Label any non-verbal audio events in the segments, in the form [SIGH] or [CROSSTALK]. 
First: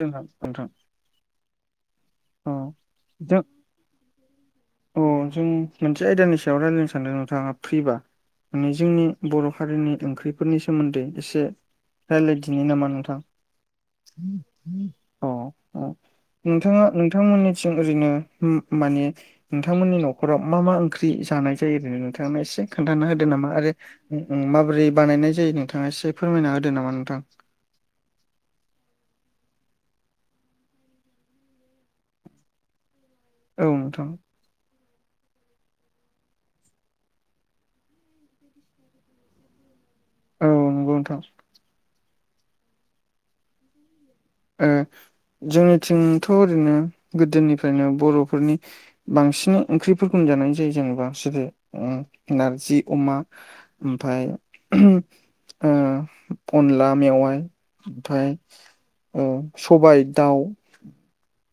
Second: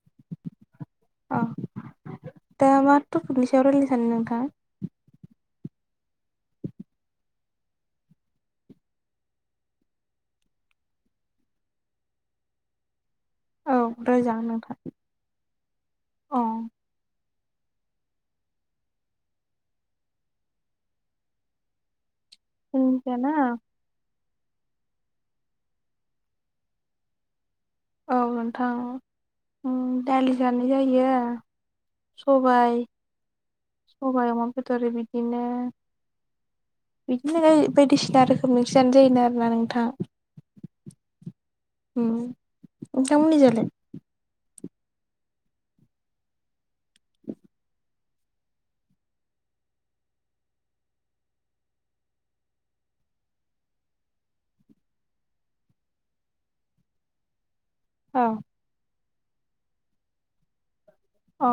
जोंहा नोंथां औ औ दा मा टपिकनि सायाव रायलायनो सानो नोंथाङा। अ जों मोनसे आयदानि सायाव रायजलायनो सानदों नोंथाङा फ्रिबा। माने जोंनि बर' हारिनि ओंख्रिफोरनि सोमोन्दै एसे। रालायदिनि नामा नोंथां। औ रायलायजागोन। अ औ नोंथाङा नोंथांमोननिथिं ओरैनो माने। नोंथांमोननि न'खराव मा मा ओंख्रि जानाय जायो आरैनो नोंथाङानो एसे। एसे खोन्थाना होदो जोंनिजाना नामा आरो माबोरै बानायनाय जायो नोंथाङा एसे फोरमायना होदो नामा नोंथां। औ नोंथां दालि जानाय जायो सबाय। औ नोंथां सबाइ अमा बेदर बिदिनो। बिदिनो बायदिसिना रोखोमनि जानो जायो आरोना नोंथां। औ नंगौ नोंथां। नोंथां मोननि जालाय। जोंनिथिंथ' ओरैनो गोदोनिफ्रायनो बर'फोरनि। बांसिनै ओंख्रिफोरखौजानाय जायो जेनबा बिसोरो नारजि अमा। ओमफाय अनला मेवाइ औ ओमफाय। सबाय दाउ। अ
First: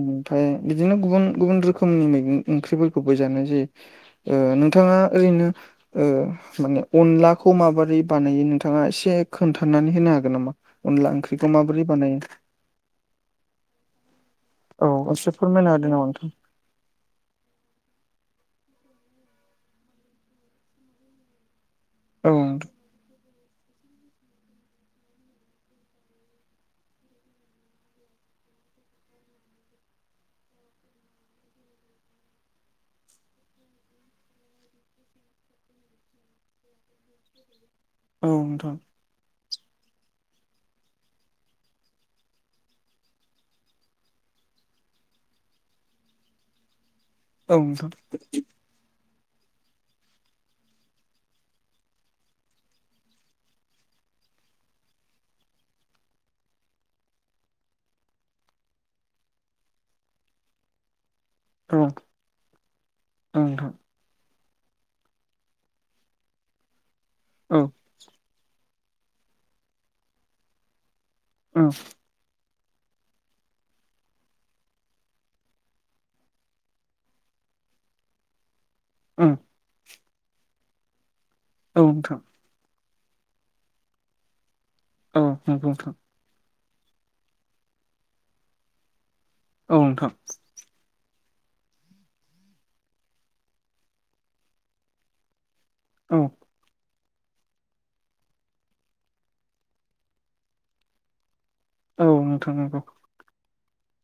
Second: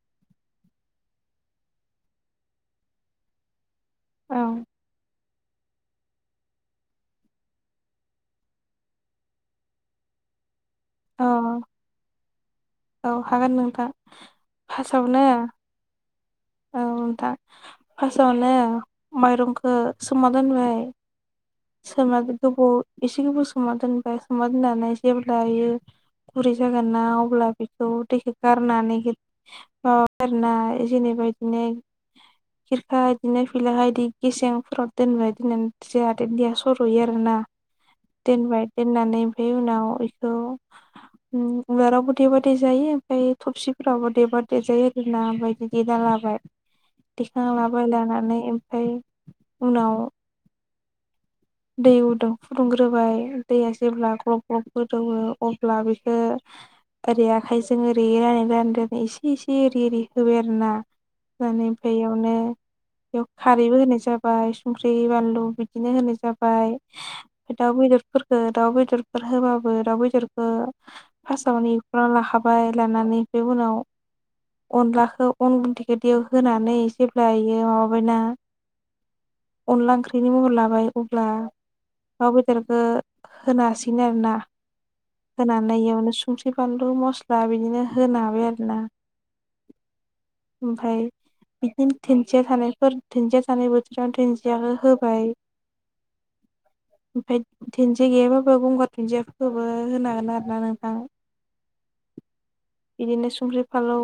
ओमफ्राय बिदिनो गुबुन गुबुन रोखोमनि मैगं ओंख्रिफोरखौबो जानाय जायो। औ नोंथाङा ओरैनो। माने अनलाखौ माबोरै बानायो नोंथाङा एसे खोन्थानानै होनो हागोन नामा। अनला अ ओंख्रिखौ माबोरै बानायो। औ हागोन नोंथाङा औ फास्टआवनो। [UNINTELLIGIBLE] नोंथां। औ दा फास्टआवनो माइरंखौ सोमा दोनबाय। सोमना औ गोबाव एसे गोबाव सा दोनबाय सा दोननानै जेबब्लायो‌। गुरै जागोन ना अब्ला बेखौ दैखौ गारनानै। मा बायो जेनेबा बेदिनो। खिरखा बिदिनो फैला इदि गेसेंफोराव दोनबाय दोननानै जा। दैया सर'यो आरो ना औ दोनबाय नोंथां। दोननानै ओमफफ्राय उनाव बेखौ। उवालावबो देबा देेजायो ओमफ्राय थबसिफोरावबो देबा देरेजायो आरोना बायदि देना लाबाय औ देखांना नोंथां लाबाय लानानै ओमफफ्राय उनाव दै उदुं फुदुंग्रोबाय दैया जेब्ला ग्रब ग्रब गोदौवो अब्ला बेखौ। ओरै आखाइजों ओरै रानै रानै रानै एसे एसे ओरै ओरि होबाय आरो ना। होनानै औ ओमफाय इयावनो बेयाव औ नोंथां खारैबो होनाय जाबाय संख्रि बानलु बिदिनो होनाय जाबाय औ मफ्राय दाउ बेदर फोरख' दाउ बेदरफोर होबाबो दाउ बेदरखौ फास्टावनो एखनानै लाखा फाय लानानै बे उनाव अनलाखौ अन गुन्न्दैखौ दैयाव होनानै जेब्लायो माबाबायना ओ अनला ओंख्रिनि महर लाबाय अब्ला औ नोंथां दाउ बेदरखौ होनो हासिगोन आरोना औ नोंथां औ नंगौ होनानै नोंथां इयावनो संख्रि बानलु मस्ला बिदिनो होनो हाबाय आरोना। औव नोंथां। ओमफ्राय बिदिनो दुन्दिया थानायफोर दुन्दिया थानायानाय बोथोराव दुुनन्दियाखौ होबाय औ ओमफफ्राय दुन्दिया गैयाबाबो गंगार दुुनदियाफोरखौबो होनागोन आरोना नोंथां। औ नोंथां नंगौ। बिदिनो संख्रि फालौ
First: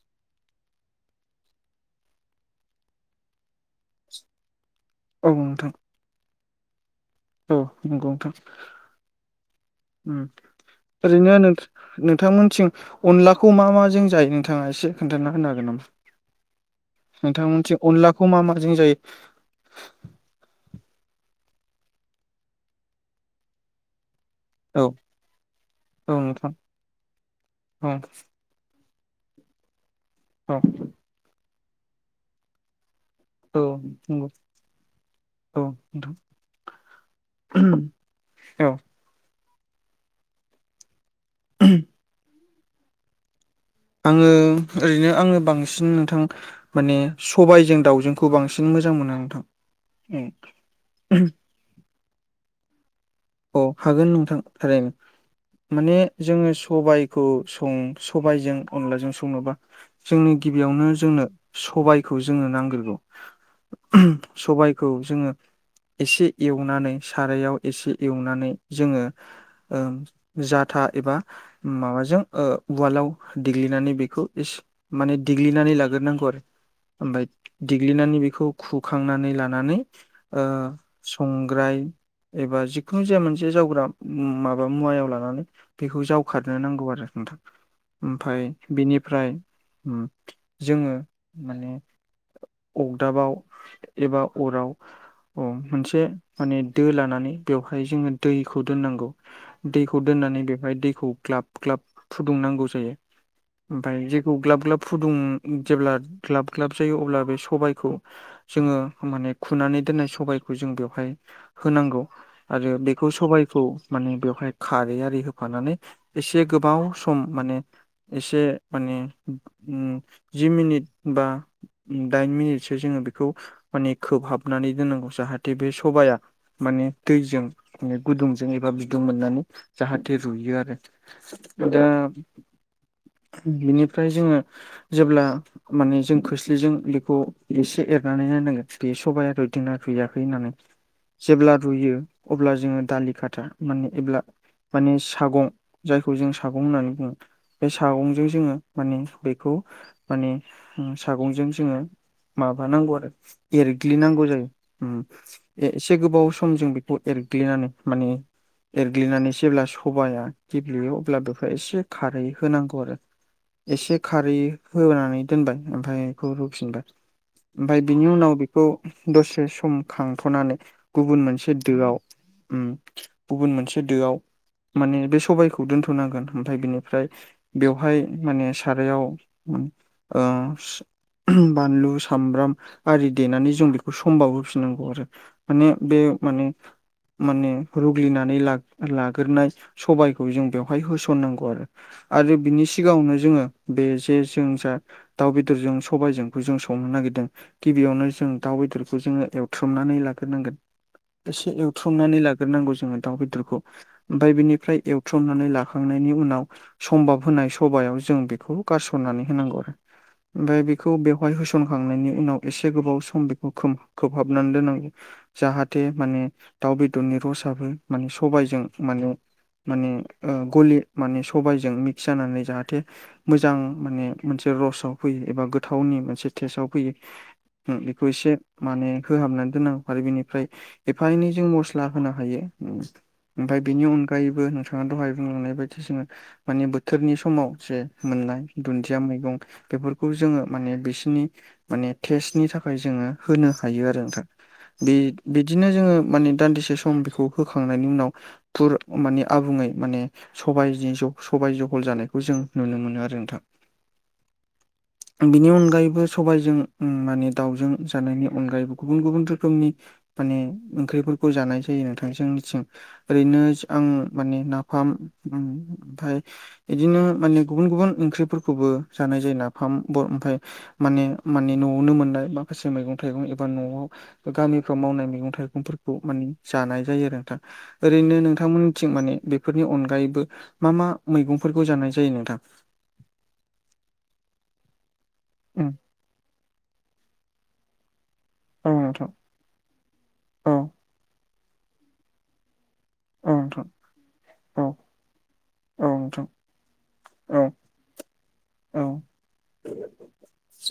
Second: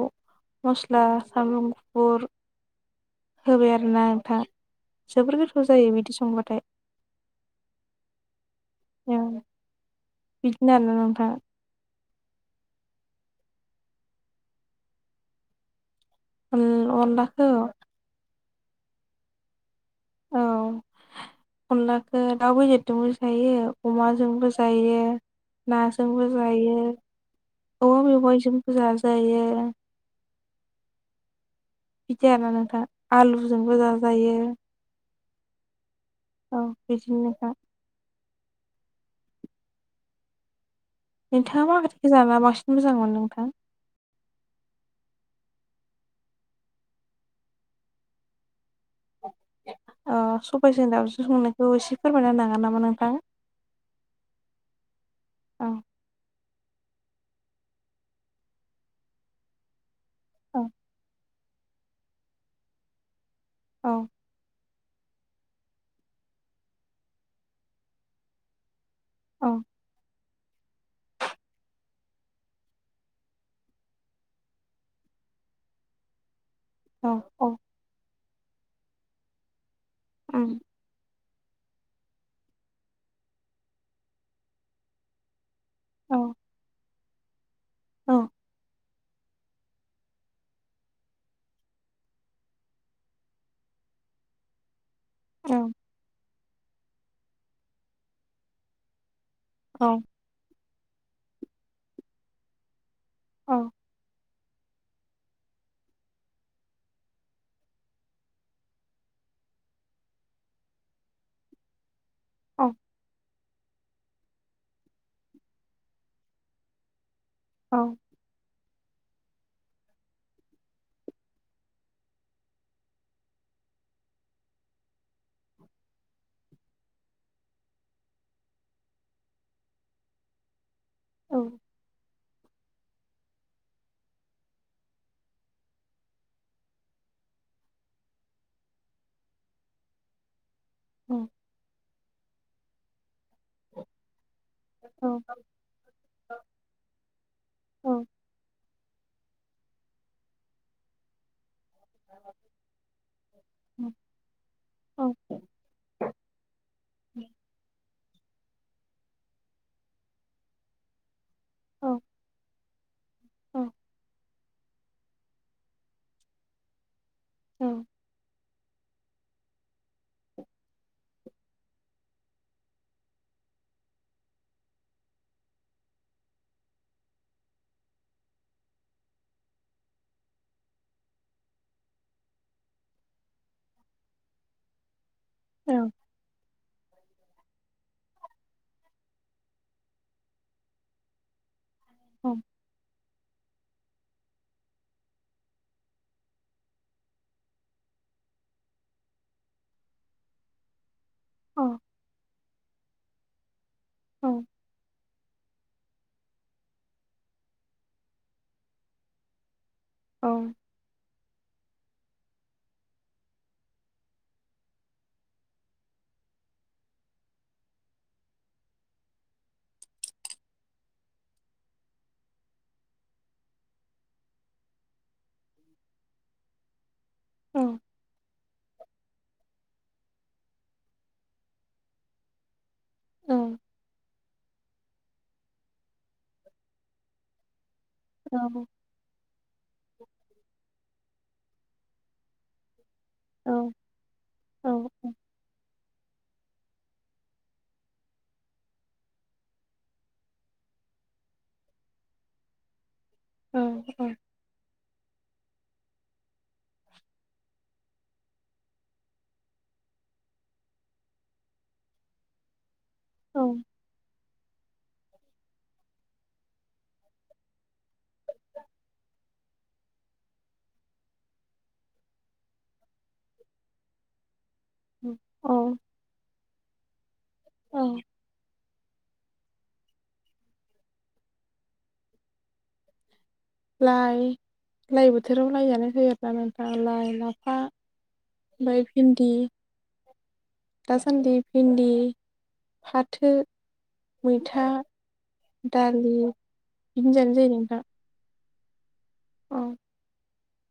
मस्ला सामब्राम गुफु होबाय आरोना नोंथां औ जोबोर गोथाव नोंथां जायो बिदि संबाथाय। औ नंगौ नोंथां औ बिदिनो आरोना नोंथां ओरैनो होनों नोंथांमोनथिं अनलाखौ मा माजों जायो नोंथांङा एसे खोन्थाना होनो हागोन नामा? अनलाखौ नोंथांमोनथि अनलाखौ मा माजों जायो? औ अनलाखौ दाउ बेदरजोंबो जायो अमाजोंबो। औ जायो औ नाजोंबो नोंथां जायो औ अबेबा बबेबा जों फुजा जायो औ बिदिय ना नोंथांङा। औव नंगोव औ बिदिनोखा औ नोंथाङा माख्रखौ जाना बांसिन मोजां मोनो नोंथां? आंङो ओरैनो आंङो बांसिन नोंथां माने सबायाइजों दाउजोंखौ बांसिन बि मोजां मोनो नोंथां अ सबायाइजों दउजों संनायखौ एसे फोरमायना होनो हागोन नामा नोंथां। औ हागोन नोंथां थारैनो औ माने जोंङो सबाय सं सबायजों अनलाजों संङनोबा जोंनि औ गिबियावनो जोंनो सबायखौ जोंनो नांगोरगौव। औ सबायखौ जोंङो एसे एवनानै सारायाव एसे एवनानै जोंङो औ जाथा एबा माबाजों उवालाव देग्लिनानै बेखौ एसे माने देग्लिनानै लाग्रोनांगौ आरो औ ओमाय औ देग्लिनानै बेखौ खुखांनानै लानानै उम संग्राय एबा जिखुनु जाया मोनसे जावग्रा माबा मुवायाव लानानै बेखौ औ जावखारनो नांगौ आरो नोंथां औ ओमफफ्राय बेनिफ्राय जोंङो माने अगदाबाव एबा अराव अ औ मोनसे माने दो लानानै बेवहाय जोंङो दैखौ दोननांगौ। औ दैखौ दोननानै बेवहाय दैखौ ग्लाब ग्लाब फुदुंनांगौ जायो औ ओमफ्राय ग्लाब ग्लाब फुदुं जेब्ला ग्लाब ग्लाब जायो अब्ला बे सबायखौ जोंङो माने खुनानै दोननाय सबायखौ जों बेवहाय होनांगौ। आरो बेखौ सबायखौव माने बेवहाय खारै आरि होफानानै एसे गोबाव सम माने औ एसे माने जि मिनिट बा दाइन मिनिटसो जोङो बेखौ माने खोबहाबनानै दोननांगौ जाहाथे बे सबाया माने दैजों म गुदुंजों एबा बिदुं मोननानै जाहाथे रुयो आरो। औ दा बिनिफ्राय जोङो जेब्ला माने जों खोस्लिजों बेखौ एसे एरनानै नाय नांगो नुयो सबाया रुइदिना रुइयाखै होननानै औ जेब्ला रुयो अब्ला जोङो दालि खाथा माने जब्ला माने औ सागं जायखौ जों सागं होननानै बुङो बे औ सागं ज जोङो मान बेखौ माने सागंजों जोङो माबानांगौ आरो एरेग्लिनांगौ जायो। ए एसे गोबाव सम सम जों बेखौ एरग्लिनानै माने एरग्लिनानै जेब्ला सबाया गेब्लेयो अब्ला बे एसे खारै होनांगौ आरो एसे ख खारै होनानै दोनबाय ओमफ्राय बेखौ होफिनबाय ओमफ्राय बिनि उनाव खौ दसे सम खांथ'नानै गुबुन मोनसे मोनसे दोआव गुबुन मोनसे दोआव माने बे सबायखौ दोन्थ'नांगोन ओमफ्राय बिनिफ्राय बेवहाय माने सारायाव बानलु सामब्राम आरि देनानै जों बेखौ समबाव होफिननांगौ आरो माने बे माने माने रुग्लिनानै ला लाग्रोनाय सबायाइखौ जों बेवहाय होसननांगौ आरो आरो औ बिनि सिगाङावनो जोङो बे जे जों जा दाउ बेदरजों सबायजोंखौ जों संनो नागिरदों गिबियावनो जों दाउ बेदरखौ जोङो एवथ्रुमनानै लाग्रोनांगोन एसे एवथ्रमनानै लाग्रोनांगौ जोङो दाउ बेदरखौ ओमफ्राय बेनिफ्राय बुथ्रुमनानै लाखांनायनि उनाव सम्भाब होनाय सभायाव जों बेखौ गारसननानै होनांगौ आरो। ओमफ्राय बि बेखौ बेवहाय होसनखांनायनि उनाव एसे गोबाव सम बेखौ खोबहाबनानै दोननांगौ। जाहाथे माने दाउ बेदरनि रसाबो माने सबायजों माने माने गलि माने सबायजों मिक्स जानानै जाहाथे मोजां माने मोनसे रसाव फैयो एबा गोथावनि मोनसे टेस्टाव फैयो बेखौ एसे माने होहाबनानै दोननांगौ आरो बेनिफ्राय एफा एनै जों मस्ला होनो हायो ओमफ्राय बेनि उन मायबो नोंथाङा दहाय बुंलांनाय बायदिसिना माने बोथोरनि समाव जे मोननाय दुदिया खुदिया मैगं बेफोरखौ जोङो माने बिसोरनि माने टेस्टनि थाखाय जोङो होनो हायो आरो नोंथा औ बे बिदिनो जोङो माने दान्दिसे सम बेखौ होखांनायनि उनाव फुर माने आबुङै माने सबाय सबाय जहल जानायखौ जों नुनो मोनो आरो नोंथां। औ औ बिनि अनगायैबो सबायाइजों माने दाउजों जानायनि अनगायैबो गुबुन गुबुन रोखोमनि माने ओंख्रिफोरखौ जानाय जायो नोंथांजोंनिथिं औ ओरैनो आं माने नाफाम ओमफफ्राय बिदिनो माने गुबुन गुबुन ओंख्रिफोरखौबो जानाय जायो नाफाम ओमफ्राय माने माने न'आवनो मोननाय माखासे मैगं थाइगं एबा न'आव गामि फोराव मावनाय मैगं औ थाइगंफोरखौ माने जानाय जायो आरो नोंथां औ ओरैनो नोंथांमोननिथिं माने बे फोरनि अनगायैबो मा मा मैगंफोरखौ जानाय जायो नोंथां। लाइ लाइ बोथोराव उम लाइआनो होआब्लानो नोंथां लाइ लाफा। औ ओमफाय नोंथां भिन्दि औ दासान्दि भिन्दि। फाथो औ नोंथां। औ मैथा। औ दालि नोंथां बिदिनो जानाय औ जायो नोंथां। औ ओ औ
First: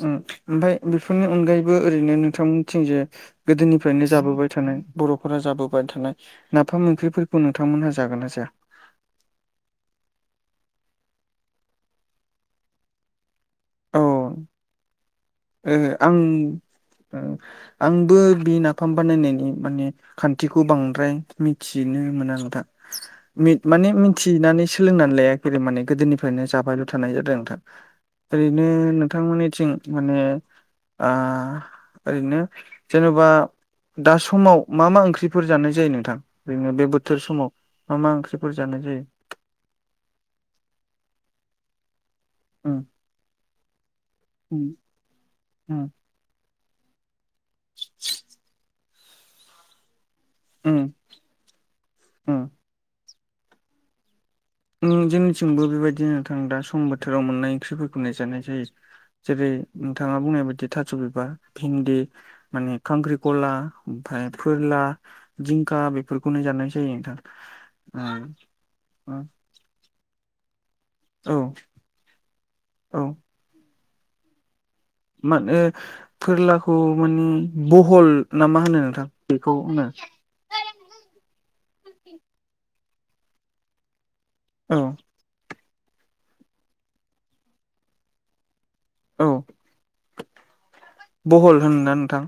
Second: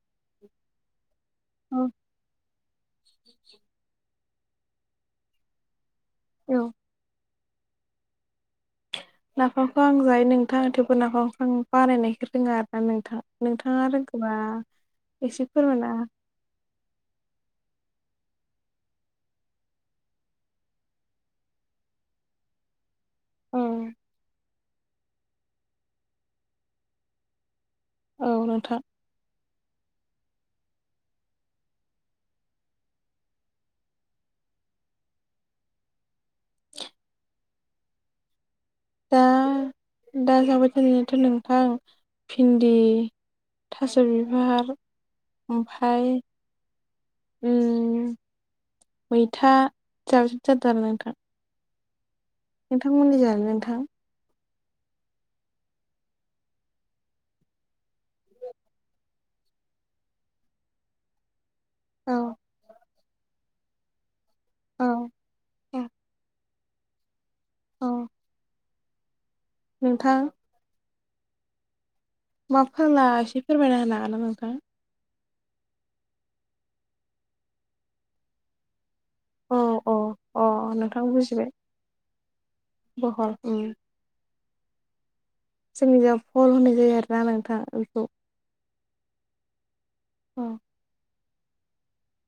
ओमफाय बेफोरनि अनगायैबो औ ओरैनो नोंथांमोननिथिंजे गोदोनिफ्रायनो ज जाबोबाय थानाय बर'फोरा जाबोबाय थानाय नाफाम ओंख्रिफोरखौ नोंथांमोनहा जागोना जाया। नाफामखौ आं जायो नोंथां थेवबो नाफामखौ आं बानायनायखो रोङा आरो ना नोंथां। नोंथाङा औ रोंगोबा एसे फोरमायना ओम ओ आंबो बि नाफाम बानायनायनि माने खान्थिखौ बांद्राय मिथिनो मोना नोंथां। औ मिथ माने मिथिनानै सोलोंनानै लाया खै माने गोदोनिफ्रायनो जाबायल' थानाय जादों नोंथां। औ ओरैनो नोंथां नोंथांमोननिथिं माने आह ओरैनो जेन'बा दा समाव मा मा ओंख्रिफोर जानाय जायो नोंथां ओरैनो बे बोथोर समाव। मा मा ओंख्रिफोर जानाय जायो। दा दा जाबाय थानायाथ' नोंथां भिन्दि उम थास' उम बिबार ओमफाय उम मैथा जानाय जादो आरो उम नोंथां। उम नोंथांमोननिजालाय नोंथां। उम जोंनिथिंबो बेबायदिनो नोंथां दा सम बोथोराव मोननाय ओंख्रिफोरखौनो जानाय जायो। जेरै नोंथाङा बुंनाय बायदि थास' बिबार भिन्दि औ माने खांख्रिखला। ओमफाय फोरला औ जिंखा बेफोरखौनो जानाय जायो नोंथां। औ ओ अ नोंथां। औ। मा औ फोरला एसे फोरमायना होनो हागोन ना नोंथां। मा ओ फोरलाखौ माने बहल ना मा होनो नोंथां। बेखौ होनो। अह नोंथां बुजिबाय बहल उम। औ। जोंनियाव भल होनाय जायो आरो ना नोंथां बेखौ। औ। अह बहल होनो ना नोंथां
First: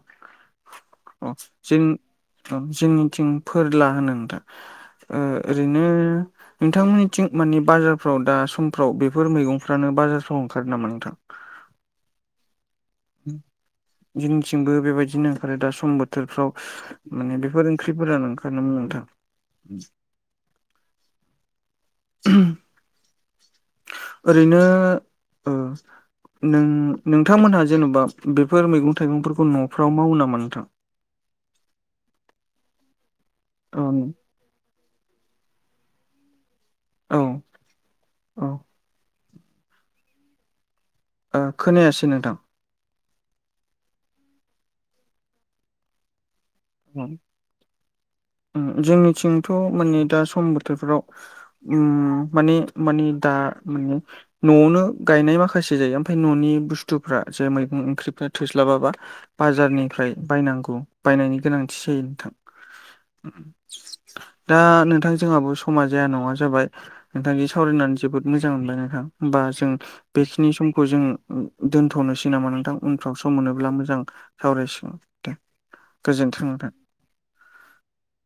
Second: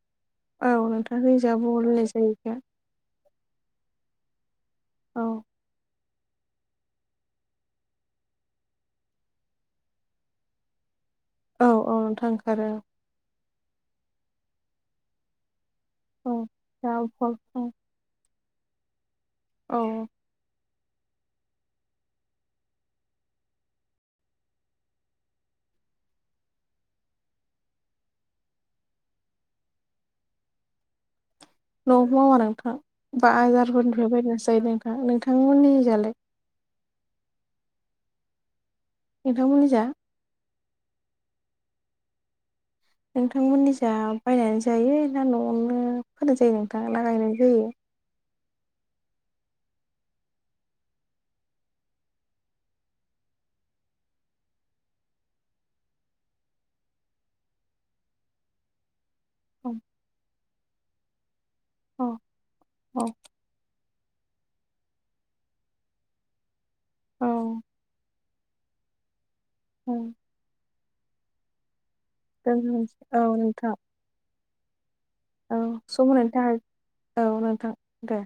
औ नोंथां अ जोंनि जा बहल जों होननाय जायो बेखौ अ जोंनिथिं फोरला होनो नोंथां। ओ औ। ओरैनो नोंथांमोननिथिं माने बाजारफ्राव दा समफ्राव बेफोर मैगंफ्रानो बाजारफ्राव ओंखारो नामा नोंथां। औ औ नोंथां ओंखारो। जोंनिथिंबो बेबायदिनो ओंखारो दा सम औ बोथोरफ्राव दा फल माने बेफोर ओंख्रि फोरानो ओंखारनोमोन नोंथां। औ ओरैनो ओ नों नोंथांमोनहा जेन'बा बेफोर मैगं थाइगंफोरखौ न'फ्राव मावो नामा नोंथां। न'आव मावा नोंथां औ बाजारफोरनिफ्राय बायनासो जायो नोंथां नोंथांमोननिजोलाय औ औ नोंथांमोननि जा ओ खोनायासै नोंथां नोंथांमोननि जा बायनानै जायो ना न'आवनो फोनाय जायो नोंथां ना गायनाय जायो ओम जोंनिथिंथ' माने दा सम बोथोरफ्राव उम माने मानि दा मानि न'आवनो गायनाय माखासे जायो ओमफ्राय न'नि बुस्थुफ्रा जे मैगं ओंख्रिफ्रा थोस्लाबाबा औ बाजारनिफ्राय बायनांगौ बायनायनि गोनांथि जायो औ नोंथां औ दा नोंथां जोंहाबो समा जाया नङा जाबाय नोंथांनि सावरायनानै जोबोद मोजां मोनबाय नोंथां होमबा जों उम बेखिनि समखौ जों दोनथ'नोसै नामा नोंथां उनफ्राव दोनथ'नोसै औ सम नोंथां मोनोब्ला मोजां सावरायसिगोन औ सम होनायनि गोजोन्थों थाखाङ नोंथां औ नोंथां दे